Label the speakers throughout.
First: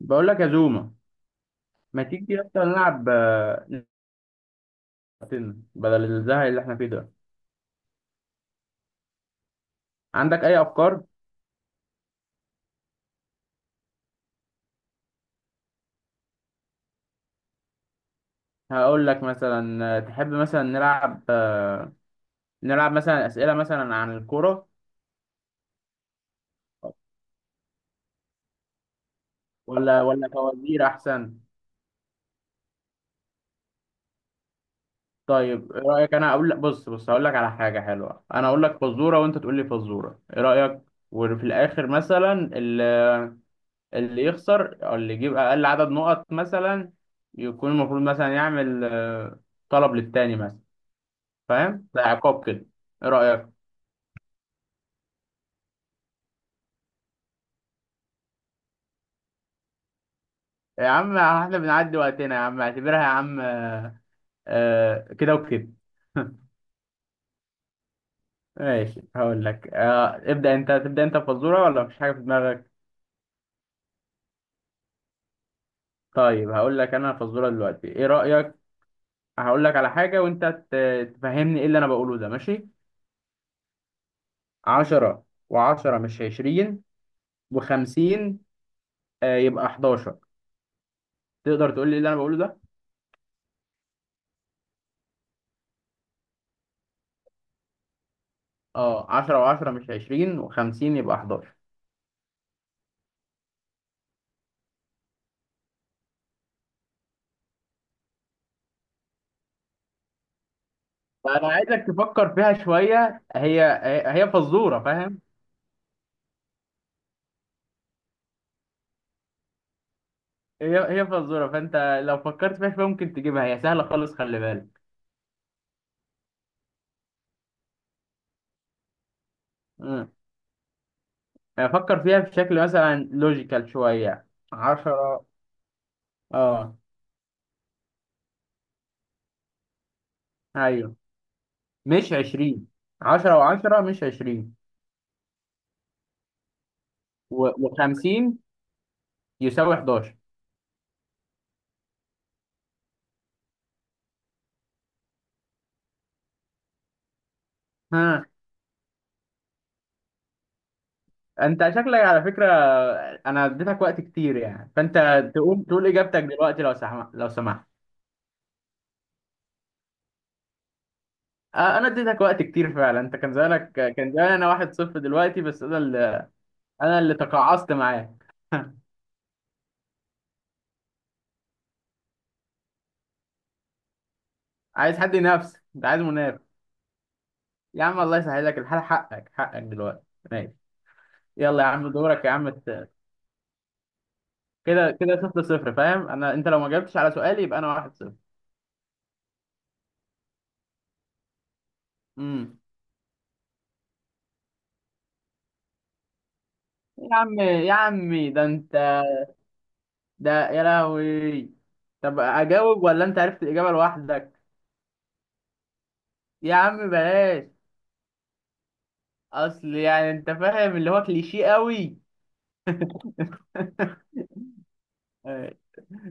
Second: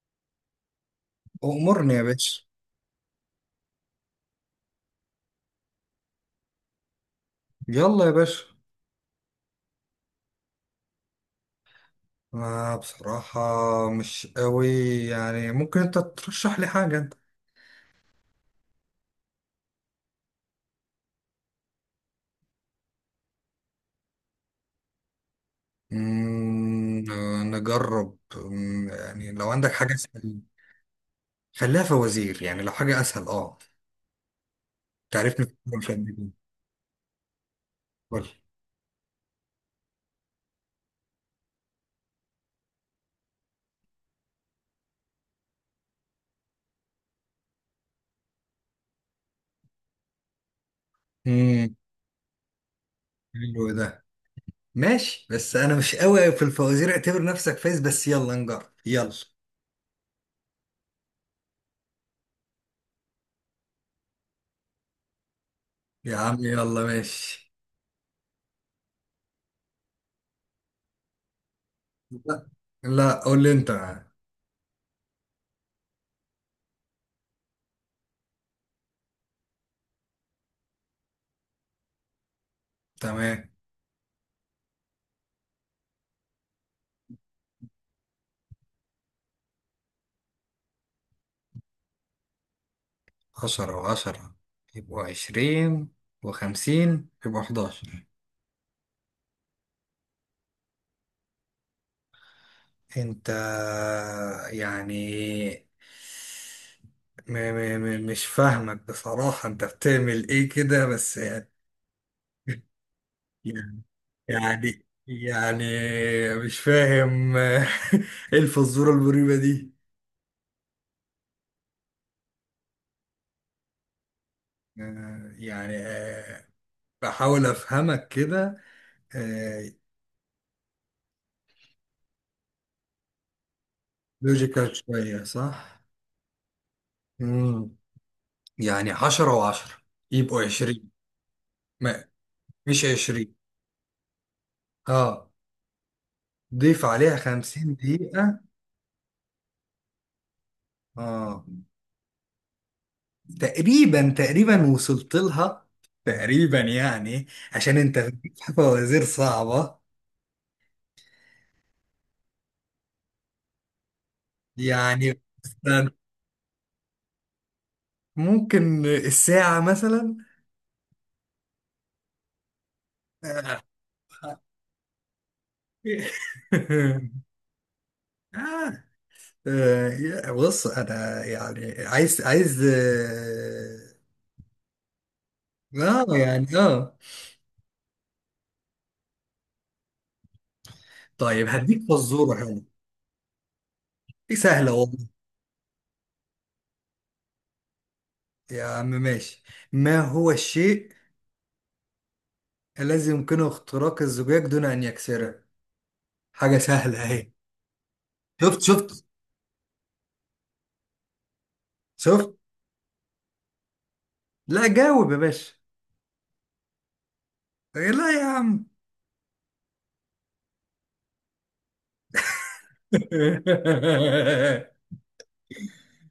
Speaker 1: بقول لك يا زوما.
Speaker 2: أمرني يا
Speaker 1: ما تيجي
Speaker 2: باشا.
Speaker 1: اصلا نلعب نفسنا بدل الزهق اللي احنا فيه ده؟
Speaker 2: يلا يا باشا.
Speaker 1: عندك اي افكار؟
Speaker 2: آه، بصراحة مش قوي، يعني ممكن أنت ترشح لي حاجة أنت.
Speaker 1: هقول لك مثلا، تحب مثلا نلعب، نلعب مثلا اسئله مثلا عن الكوره
Speaker 2: نجرب، يعني لو عندك حاجة
Speaker 1: ولا
Speaker 2: أسهل.
Speaker 1: فوازير احسن؟
Speaker 2: خليها فوازير، يعني لو حاجة أسهل تعرفني في
Speaker 1: طيب
Speaker 2: الكورة
Speaker 1: ايه
Speaker 2: مش قد
Speaker 1: رايك؟
Speaker 2: كده.
Speaker 1: انا اقول لك، بص، هقول لك على حاجه حلوه،
Speaker 2: قول.
Speaker 1: انا اقول لك فزوره وانت تقول لي فزوره، ايه رايك؟ وفي الاخر مثلا اللي يخسر او اللي يجيب اقل عدد نقط مثلا يكون المفروض مثلا يعمل، طلب للتاني مثلا.
Speaker 2: امم.
Speaker 1: فاهم؟ ده عقاب كده. ايه رأيك؟
Speaker 2: حلو ده. ماشي، بس أنا مش قوي في الفوازير. اعتبر نفسك فايز، بس يلا نجرب. يلا
Speaker 1: يا عم احنا بنعدي وقتنا يا عم، اعتبرها يا عم، كده وكده.
Speaker 2: يا عم، يلا ماشي.
Speaker 1: ماشي، هقول لك، ابدأ انت، تبدأ انت بفزورة ولا مفيش حاجة في
Speaker 2: لا
Speaker 1: دماغك؟
Speaker 2: لا، قول لي أنت.
Speaker 1: طيب هقول لك انا فزورة دلوقتي، ايه رأيك؟ هقول لك على حاجة وانت تفهمني ايه اللي انا بقوله ده، ماشي؟
Speaker 2: تمام.
Speaker 1: عشرة وعشرة مش عشرين وخمسين، يبقى حداشر. تقدر تقول لي إيه اللي انا بقوله ده؟
Speaker 2: 10 و10 يبقوا 20 و50 يبقوا 11
Speaker 1: اه، عشرة وعشرة مش عشرين وخمسين يبقى حداشر.
Speaker 2: انت يعني، م م م مش فاهمك بصراحة، انت بتعمل ايه كده بس
Speaker 1: فانا
Speaker 2: يعني.
Speaker 1: عايزك تفكر فيها شويه، هي فزوره،
Speaker 2: يعني
Speaker 1: فاهم؟
Speaker 2: يعني مش فاهم ايه الفزورة المريبة دي؟
Speaker 1: هي فزوره، فانت لو فكرت فيها شويه ممكن تجيبها، هي سهله خالص، خلي بالك.
Speaker 2: يعني، بحاول افهمك كده.
Speaker 1: امم فكر فيها بشكل مثلا لوجيكال شويه.
Speaker 2: لوجيكال شوية،
Speaker 1: عشرة.
Speaker 2: صح؟
Speaker 1: اه.
Speaker 2: مم. يعني 10 و10 يبقوا 20.
Speaker 1: ايوه.
Speaker 2: ما،
Speaker 1: مش عشرين.
Speaker 2: مش عشرين.
Speaker 1: عشرة وعشرة مش عشرين
Speaker 2: اه، ضيف عليها خمسين
Speaker 1: وخمسين
Speaker 2: دقيقة
Speaker 1: يساوي حداشر.
Speaker 2: اه، تقريبا تقريبا وصلت لها، تقريبا يعني، عشان انت
Speaker 1: ها،
Speaker 2: بتجيب فوازير صعبة.
Speaker 1: انت شكلك على فكره. انا اديتك وقت كتير يعني،
Speaker 2: يعني
Speaker 1: فانت تقوم تقول
Speaker 2: مثلاً،
Speaker 1: اجابتك دلوقتي لو سمحت، لو سمحت.
Speaker 2: ممكن الساعة مثلا.
Speaker 1: انا اديتك وقت كتير فعلا، انت كان
Speaker 2: آه.
Speaker 1: زمانك كان زمان انا واحد صفر دلوقتي، بس انا اللي تقاعست معاه.
Speaker 2: آه. آه، بص انا يعني، عايز
Speaker 1: عايز حد ينافس، انت عايز
Speaker 2: آه، يعني
Speaker 1: منافس. يا عم الله يسهلك الحال، حقك دلوقتي ماشي.
Speaker 2: طيب
Speaker 1: يلا يا
Speaker 2: هديك
Speaker 1: عم دورك يا
Speaker 2: فزورة
Speaker 1: عم.
Speaker 2: حلوة. دي سهلة
Speaker 1: كده
Speaker 2: والله.
Speaker 1: كده، صفر صفر، فاهم انا؟ انت لو ما جاوبتش على سؤالي يبقى انا واحد صفر.
Speaker 2: يا عم ماشي. ما هو الشيء
Speaker 1: امم
Speaker 2: الذي يمكنه اختراق الزجاج دون أن يكسره؟ حاجة سهلة
Speaker 1: يا
Speaker 2: أهي.
Speaker 1: عم يا عمي ده
Speaker 2: شفت
Speaker 1: انت!
Speaker 2: شفت.
Speaker 1: ده يا لهوي. طب
Speaker 2: شفت؟
Speaker 1: اجاوب ولا انت عرفت الاجابه لوحدك؟
Speaker 2: لا، جاوب يا باشا.
Speaker 1: يا عم بلاش،
Speaker 2: إيه، لا يا عم.
Speaker 1: اصل يعني انت فاهم اللي هو كليشيه قوي.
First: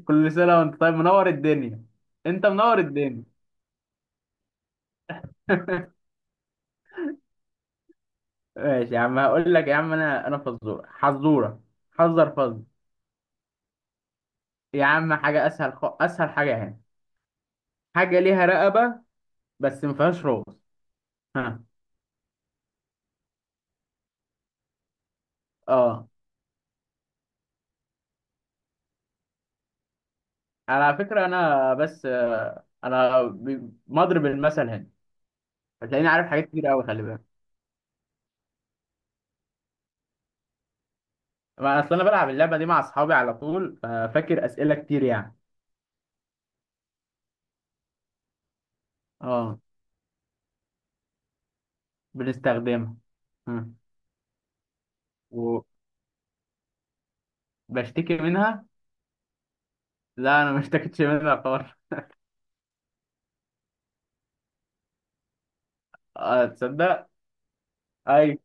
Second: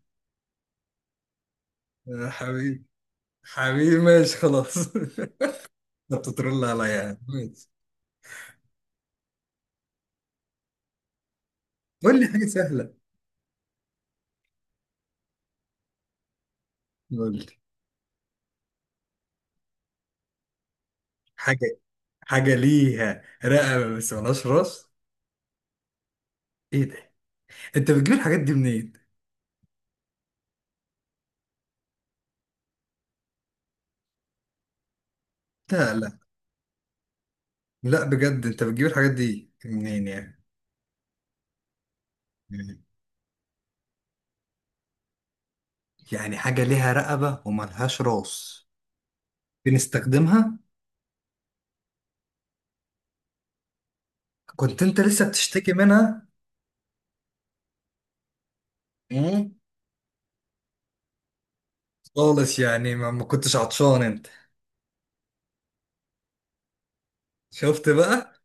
Speaker 1: كل سنة وانت طيب، منور الدنيا.
Speaker 2: يا
Speaker 1: انت منور
Speaker 2: حبيبي.
Speaker 1: الدنيا.
Speaker 2: حبيبي ماشي خلاص. انت بتترول عليا يعني، ماشي.
Speaker 1: ماشي يا عم، هقول لك يا عم، انا فزورة حزورة
Speaker 2: قول لي
Speaker 1: حذر
Speaker 2: حاجة
Speaker 1: فز.
Speaker 2: سهلة.
Speaker 1: يا عم حاجة اسهل، اسهل حاجة هنا.
Speaker 2: قول لي.
Speaker 1: حاجة ليها رقبة بس ما فيهاش راس. ها؟
Speaker 2: حاجة حاجة ليها رقبة بس ملهاش راس.
Speaker 1: اه.
Speaker 2: ايه ده؟ انت بتجيب الحاجات دي منين؟
Speaker 1: على فكرة انا بس، انا مضرب المثل هنا،
Speaker 2: لا
Speaker 1: هتلاقيني
Speaker 2: لا
Speaker 1: عارف حاجات كتير قوي، خلي بالك.
Speaker 2: لا، بجد انت بتجيب الحاجات دي منين يعني؟
Speaker 1: ما اصل انا بلعب اللعبة دي مع
Speaker 2: مم.
Speaker 1: اصحابي على طول، ففاكر اسئلة كتير يعني.
Speaker 2: يعني حاجة ليها رقبة وملهاش راس.
Speaker 1: اه.
Speaker 2: بنستخدمها.
Speaker 1: بنستخدمها. ها.
Speaker 2: كنت انت لسه بتشتكي منها.
Speaker 1: وبشتكي منها.
Speaker 2: مم.
Speaker 1: لا، انا ما اشتكيتش منها خالص.
Speaker 2: خالص يعني، ما كنتش عطشان انت؟
Speaker 1: اه تصدق.
Speaker 2: شفت بقى.
Speaker 1: اي.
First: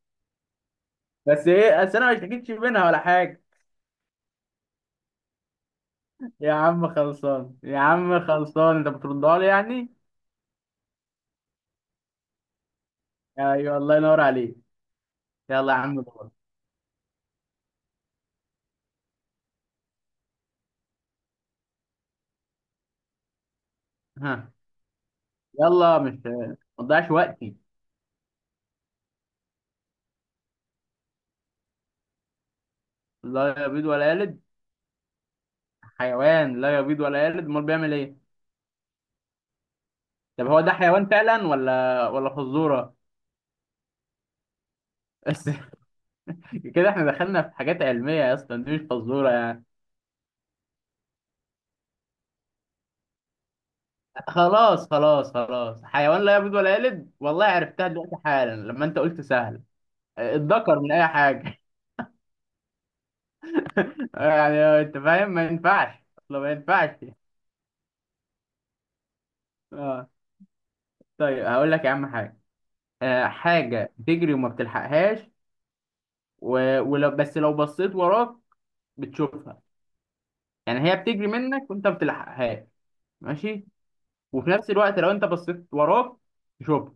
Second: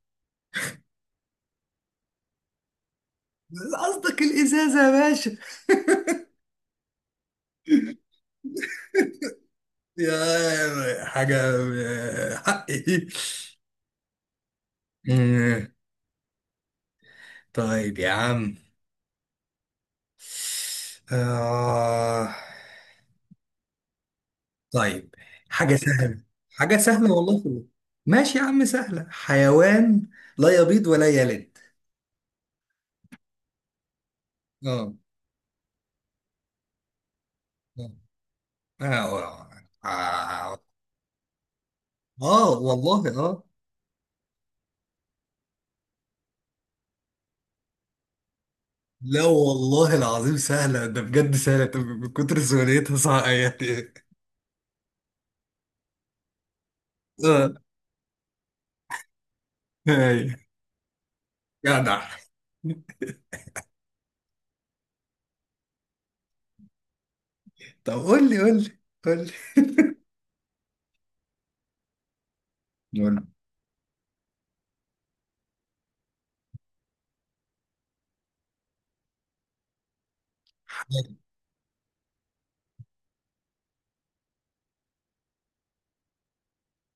Speaker 1: بس ايه، بس انا ما اشتكيتش منها ولا حاجه.
Speaker 2: قصدك الازازة يا باشا.
Speaker 1: يا عم خلصان، يا عم خلصان، انت بتردها لي يعني.
Speaker 2: يا حاجة، حقي.
Speaker 1: ايوه الله ينور عليك.
Speaker 2: مم.
Speaker 1: يلا يا عم دور.
Speaker 2: طيب يا عم. آه.
Speaker 1: ها.
Speaker 2: طيب. حاجة
Speaker 1: يلا
Speaker 2: سهلة.
Speaker 1: مش ما
Speaker 2: حاجة
Speaker 1: تضيعش
Speaker 2: سهلة والله في
Speaker 1: وقتي.
Speaker 2: الله. ماشي يا عم، سهلة: حيوان لا يبيض ولا يلد.
Speaker 1: لا يبيض ولا يلد.
Speaker 2: اه.
Speaker 1: حيوان لا يبيض ولا يلد، امال
Speaker 2: آه.
Speaker 1: بيعمل ايه؟
Speaker 2: آه.
Speaker 1: طب
Speaker 2: آه.
Speaker 1: هو ده حيوان فعلا ولا
Speaker 2: آه،
Speaker 1: فزوره؟
Speaker 2: والله آه.
Speaker 1: بس كده احنا دخلنا في حاجات علميه يا اسطى، دي مش
Speaker 2: لا
Speaker 1: فزوره يعني.
Speaker 2: والله العظيم سهلة، ده بجد سهلة، طب من كتر سهولتها صعبة يعني.
Speaker 1: خلاص، حيوان لا يبيض ولا يلد، والله
Speaker 2: آه.
Speaker 1: عرفتها دلوقتي حالا لما انت قلت سهل.
Speaker 2: أيوة.
Speaker 1: اتذكر من اي حاجه
Speaker 2: جدع.
Speaker 1: يعني انت فاهم، ما ينفعش اصلا، ما ينفعش.
Speaker 2: طب قول لي، قول لي. قول لي،
Speaker 1: اه. طيب هقول لك يا عم حاجه.
Speaker 2: قول
Speaker 1: آه، حاجه بتجري وما بتلحقهاش. ولو بس لو بصيت وراك بتشوفها. يعني هي
Speaker 2: لي.
Speaker 1: بتجري منك وانت ما بتلحقهاش، ماشي؟ وفي نفس الوقت لو انت بصيت وراك تشوفها.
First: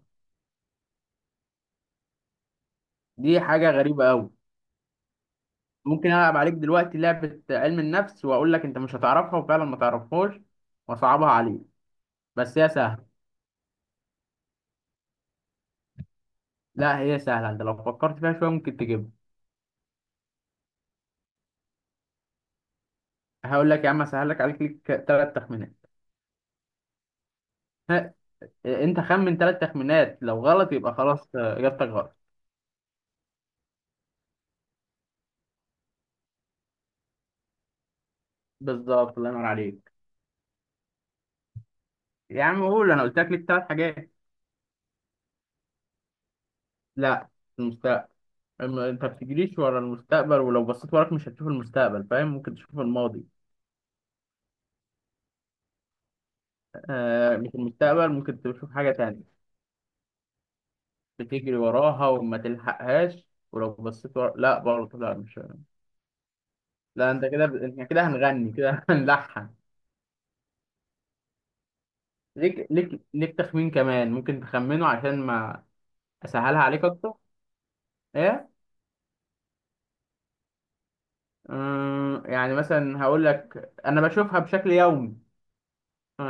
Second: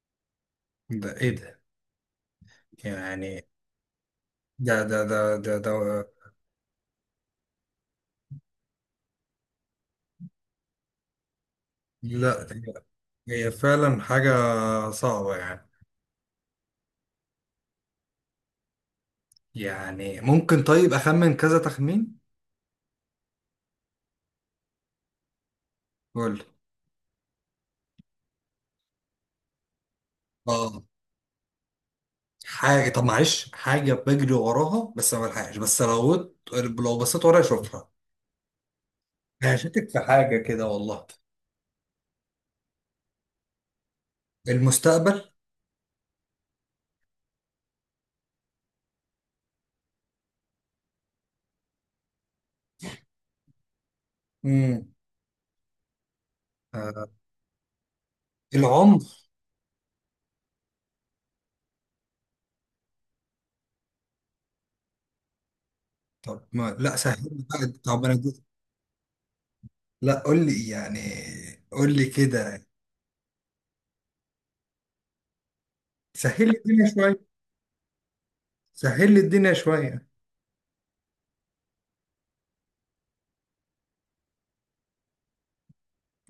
Speaker 2: ده إيه ده؟
Speaker 1: دي
Speaker 2: يعني.
Speaker 1: حاجه غريبه قوي.
Speaker 2: ده.
Speaker 1: ممكن العب عليك دلوقتي لعبه علم النفس واقول لك انت مش هتعرفها وفعلا ما تعرفهاش واصعبها عليك،
Speaker 2: لا،
Speaker 1: بس هي سهله.
Speaker 2: هي فعلا حاجة صعبة يعني.
Speaker 1: لا هي سهله، انت لو فكرت فيها شويه ممكن تجيبها.
Speaker 2: يعني ممكن طيب أخمن كذا تخمين؟
Speaker 1: هقول لك يا عم، اسهل لك، عليك ليك ثلاث تخمينات.
Speaker 2: قول
Speaker 1: ها، انت خمن ثلاث تخمينات، لو غلط
Speaker 2: لي.
Speaker 1: يبقى خلاص، اجابتك غلط.
Speaker 2: حاجة، طب معلش، حاجة بجري وراها بس ما بلحقش، بس لو بصيت ورايا اشوفها.
Speaker 1: بالظبط الله ينور
Speaker 2: هشتك
Speaker 1: عليك.
Speaker 2: في حاجة كده والله.
Speaker 1: يا عم قول، انا قلت لك ليك ثلاث حاجات.
Speaker 2: المستقبل.
Speaker 1: لا. المستقبل؟ أما انت ما بتجريش ورا المستقبل، ولو بصيت وراك مش هتشوف المستقبل، فاهم؟ ممكن تشوف الماضي.
Speaker 2: امم. آه.
Speaker 1: آه، مش المستقبل، ممكن تشوف حاجة
Speaker 2: العمر.
Speaker 1: تانية. بتجري وراها وما تلحقهاش ولو بصيت ورا، لا برضه، لا مش،
Speaker 2: طب ما لا
Speaker 1: لا
Speaker 2: سهل
Speaker 1: انت
Speaker 2: لي
Speaker 1: كده
Speaker 2: بقى،
Speaker 1: احنا كده
Speaker 2: طب انا
Speaker 1: هنغني كده هنلحن.
Speaker 2: لا قول لي يعني، قول لي كده.
Speaker 1: ليك تخمين كمان ممكن تخمنه عشان ما
Speaker 2: سهل لي
Speaker 1: اسهلها عليك
Speaker 2: الدنيا
Speaker 1: اكتر.
Speaker 2: شوية.
Speaker 1: ايه؟
Speaker 2: سهل لي الدنيا شوية.
Speaker 1: يعني مثلا هقول لك انا بشوفها بشكل يومي. ها،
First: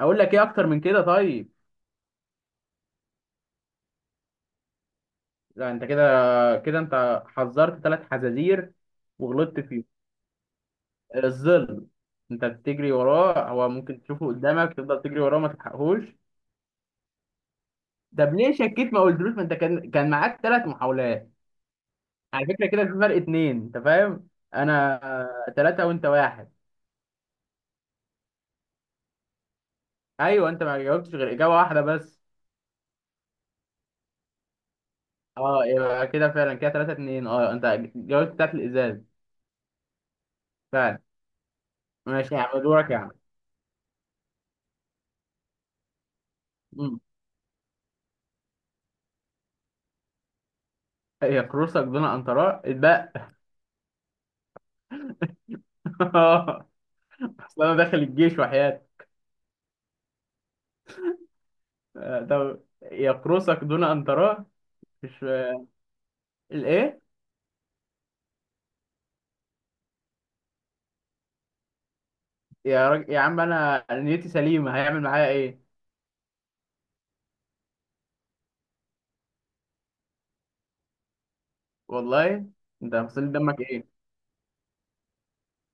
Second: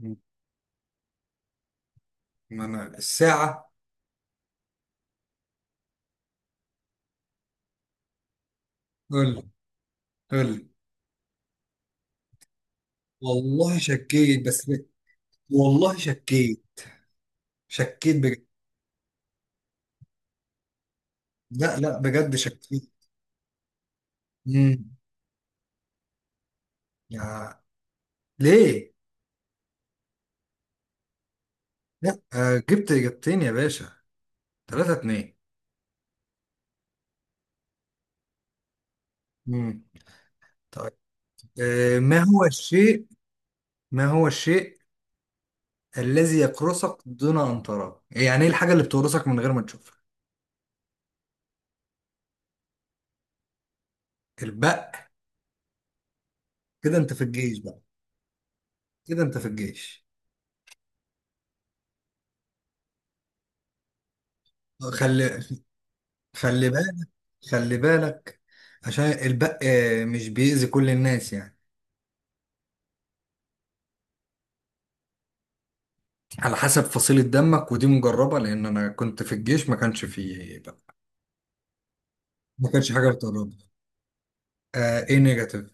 Speaker 2: مم.
Speaker 1: لك ايه اكتر من كده؟ طيب.
Speaker 2: ما انا الساعة.
Speaker 1: لا انت كده، كده انت حذرت ثلاث حزازير
Speaker 2: قول لي،
Speaker 1: وغلطت فيه.
Speaker 2: قول لي.
Speaker 1: الظل. انت بتجري وراه، هو
Speaker 2: والله
Speaker 1: ممكن تشوفه
Speaker 2: شكيت بس.
Speaker 1: قدامك، تفضل تجري وراه ما
Speaker 2: والله
Speaker 1: تلحقهوش.
Speaker 2: شكيت. شكيت
Speaker 1: طب
Speaker 2: بجد.
Speaker 1: ليه شكيت ما قلتلوش؟ ما انت كان معاك ثلاث محاولات.
Speaker 2: لا لا، بجد
Speaker 1: على فكره كده
Speaker 2: شكيت.
Speaker 1: في فرق اتنين، انت فاهم؟
Speaker 2: امم.
Speaker 1: انا ثلاثه وانت واحد.
Speaker 2: ليه؟
Speaker 1: ايوه، انت ما جاوبتش غير اجابه واحده
Speaker 2: لا،
Speaker 1: بس.
Speaker 2: جبت إجابتين يا باشا. 3-2.
Speaker 1: اه، يبقى كده فعلا كده 3-2. اه، انت جاوبت بتاعت الازاز
Speaker 2: مم. طيب.
Speaker 1: فعلا.
Speaker 2: ما
Speaker 1: ماشي يا
Speaker 2: هو
Speaker 1: عم دورك يا
Speaker 2: الشيء،
Speaker 1: عم.
Speaker 2: ما هو الشيء الذي يقرصك
Speaker 1: مم.
Speaker 2: دون أن تراه؟ يعني إيه الحاجة اللي بتقرصك من غير ما تشوفها؟
Speaker 1: هي كروسك دون ان تراه اتبقى.
Speaker 2: البق. كده أنت في الجيش
Speaker 1: اصل انا
Speaker 2: بقى.
Speaker 1: داخل الجيش وحياتي.
Speaker 2: كده أنت في الجيش.
Speaker 1: آه، طب يقرصك دون ان تراه.
Speaker 2: آه،
Speaker 1: مش
Speaker 2: خلي، خلي
Speaker 1: الايه.
Speaker 2: بالك، خلي بالك، عشان البق مش بيأذي كل الناس يعني.
Speaker 1: يا عم انا نيتي سليمه، هيعمل معايا ايه؟
Speaker 2: على حسب فصيلة دمك، ودي مجربة لأن أنا كنت في الجيش ما كانش فيه بق.
Speaker 1: والله.
Speaker 2: ما كانش
Speaker 1: انت
Speaker 2: حاجة
Speaker 1: فصل
Speaker 2: بتقربني.
Speaker 1: دمك ايه؟
Speaker 2: آه، إيه، نيجاتيف؟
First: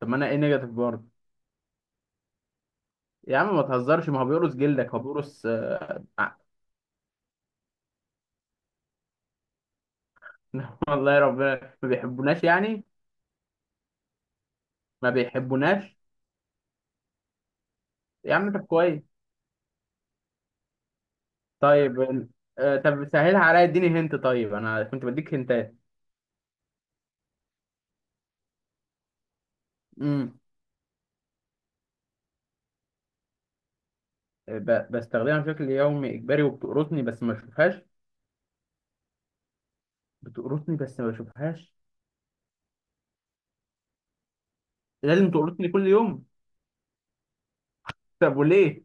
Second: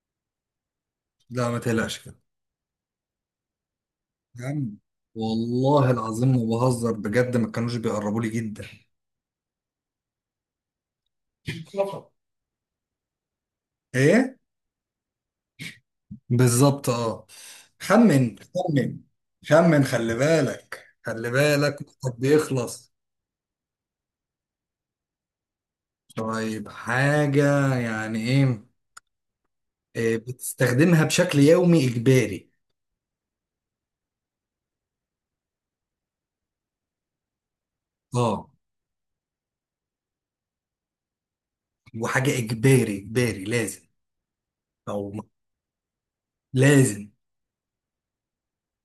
Speaker 1: طب ما انا ايه نيجاتيف برضه.
Speaker 2: لا، ما تقلقش.
Speaker 1: يا عم ما تهزرش، ما هو
Speaker 2: يا
Speaker 1: بيقرص
Speaker 2: عم،
Speaker 1: جلدك، هو بيقرص،
Speaker 2: والله العظيم
Speaker 1: ع-
Speaker 2: ما بهزر بجد، ما كانوش بيقربوا لي جدا.
Speaker 1: والله يا ربنا ما
Speaker 2: مصطفى.
Speaker 1: بيحبوناش يعني.
Speaker 2: ايه.
Speaker 1: ما بيحبوناش.
Speaker 2: بالظبط، اه.
Speaker 1: يا
Speaker 2: خمن
Speaker 1: عم طب
Speaker 2: خمن.
Speaker 1: كويس.
Speaker 2: خمن، خلي بالك، خلي بالك،
Speaker 1: طيب
Speaker 2: وقتك
Speaker 1: ال-
Speaker 2: بيخلص.
Speaker 1: طب سهلها عليا، اديني هنت، طيب انا كنت بديك هنتات.
Speaker 2: طيب، حاجة يعني ايه؟ إيه،
Speaker 1: امم
Speaker 2: بتستخدمها بشكل يومي اجباري.
Speaker 1: بستخدمها بشكل يومي اجباري، وبتقرصني بس ما بشوفهاش.
Speaker 2: اه.
Speaker 1: بتقرصني بس ما بشوفهاش.
Speaker 2: وحاجة اجباري اجباري لازم، او م-
Speaker 1: لازم تقرصني كل يوم.
Speaker 2: لازم.
Speaker 1: طب وليه؟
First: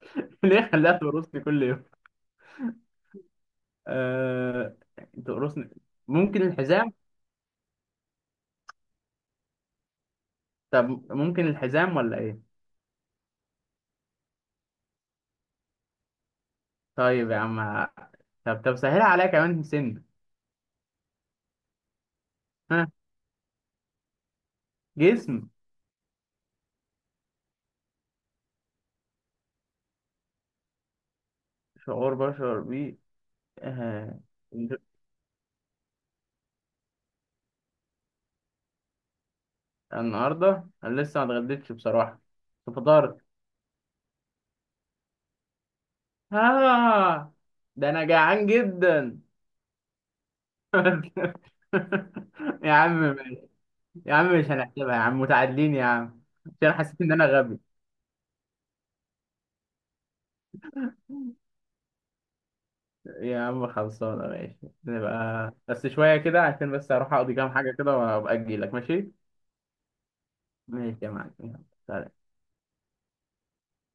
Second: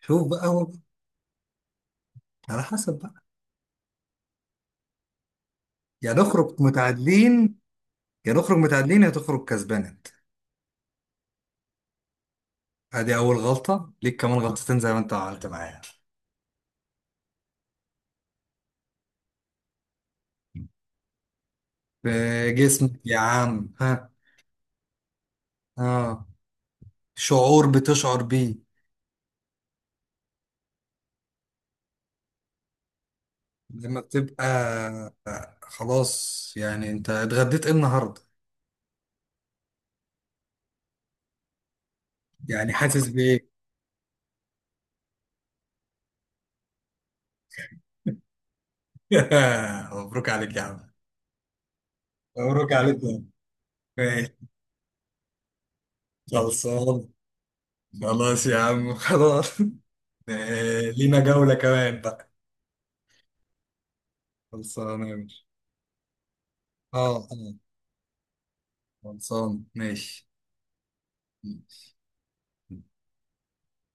Speaker 2: شوف بقى
Speaker 1: ليه
Speaker 2: هو،
Speaker 1: خلاها تقرصني كل يوم؟
Speaker 2: على حسب بقى.
Speaker 1: أه... تقرصني.
Speaker 2: يا
Speaker 1: ممكن
Speaker 2: نخرج
Speaker 1: الحزام.
Speaker 2: متعادلين. يا نخرج متعادلين، يا تخرج كسبان.
Speaker 1: طب ممكن الحزام ولا ايه؟
Speaker 2: ادي اول غلطة ليك، كمان غلطتين زي ما انت عملت معايا.
Speaker 1: طيب يا عم، طب سهلها عليا كمان سن.
Speaker 2: في
Speaker 1: ها.
Speaker 2: جسمك يا عم، ها.
Speaker 1: جسم.
Speaker 2: اه. شعور بتشعر بيه،
Speaker 1: شعور بشعر بيه.
Speaker 2: لما
Speaker 1: أه...
Speaker 2: بتبقى. آه، خلاص يعني، انت اتغديت ايه النهارده؟
Speaker 1: النهارده انا لسه ما اتغديتش بصراحه،
Speaker 2: يعني
Speaker 1: بس
Speaker 2: حاسس
Speaker 1: فطرت.
Speaker 2: بايه؟
Speaker 1: ها. ده انا جعان جدا.
Speaker 2: مبروك عليك يا عم. مبروك
Speaker 1: يا عم
Speaker 2: عليك يا عم.
Speaker 1: ماشي. يا
Speaker 2: ماشي.
Speaker 1: عم مش هنحسبها يا عم، متعادلين يا عم، عشان أنا
Speaker 2: خلصان.
Speaker 1: حسيت ان انا غبي.
Speaker 2: خلاص يا عم، خلاص. لينا جولة كمان بقى.
Speaker 1: يا عم خلصانه، ماشي.
Speaker 2: خلصان يا باشا.
Speaker 1: نبقى بس شويه كده عشان بس
Speaker 2: اه،
Speaker 1: اروح اقضي كام حاجه كده وابقى اجي لك، ماشي.
Speaker 2: خلصان ماشي
Speaker 1: ماشي يا معلم، يلا.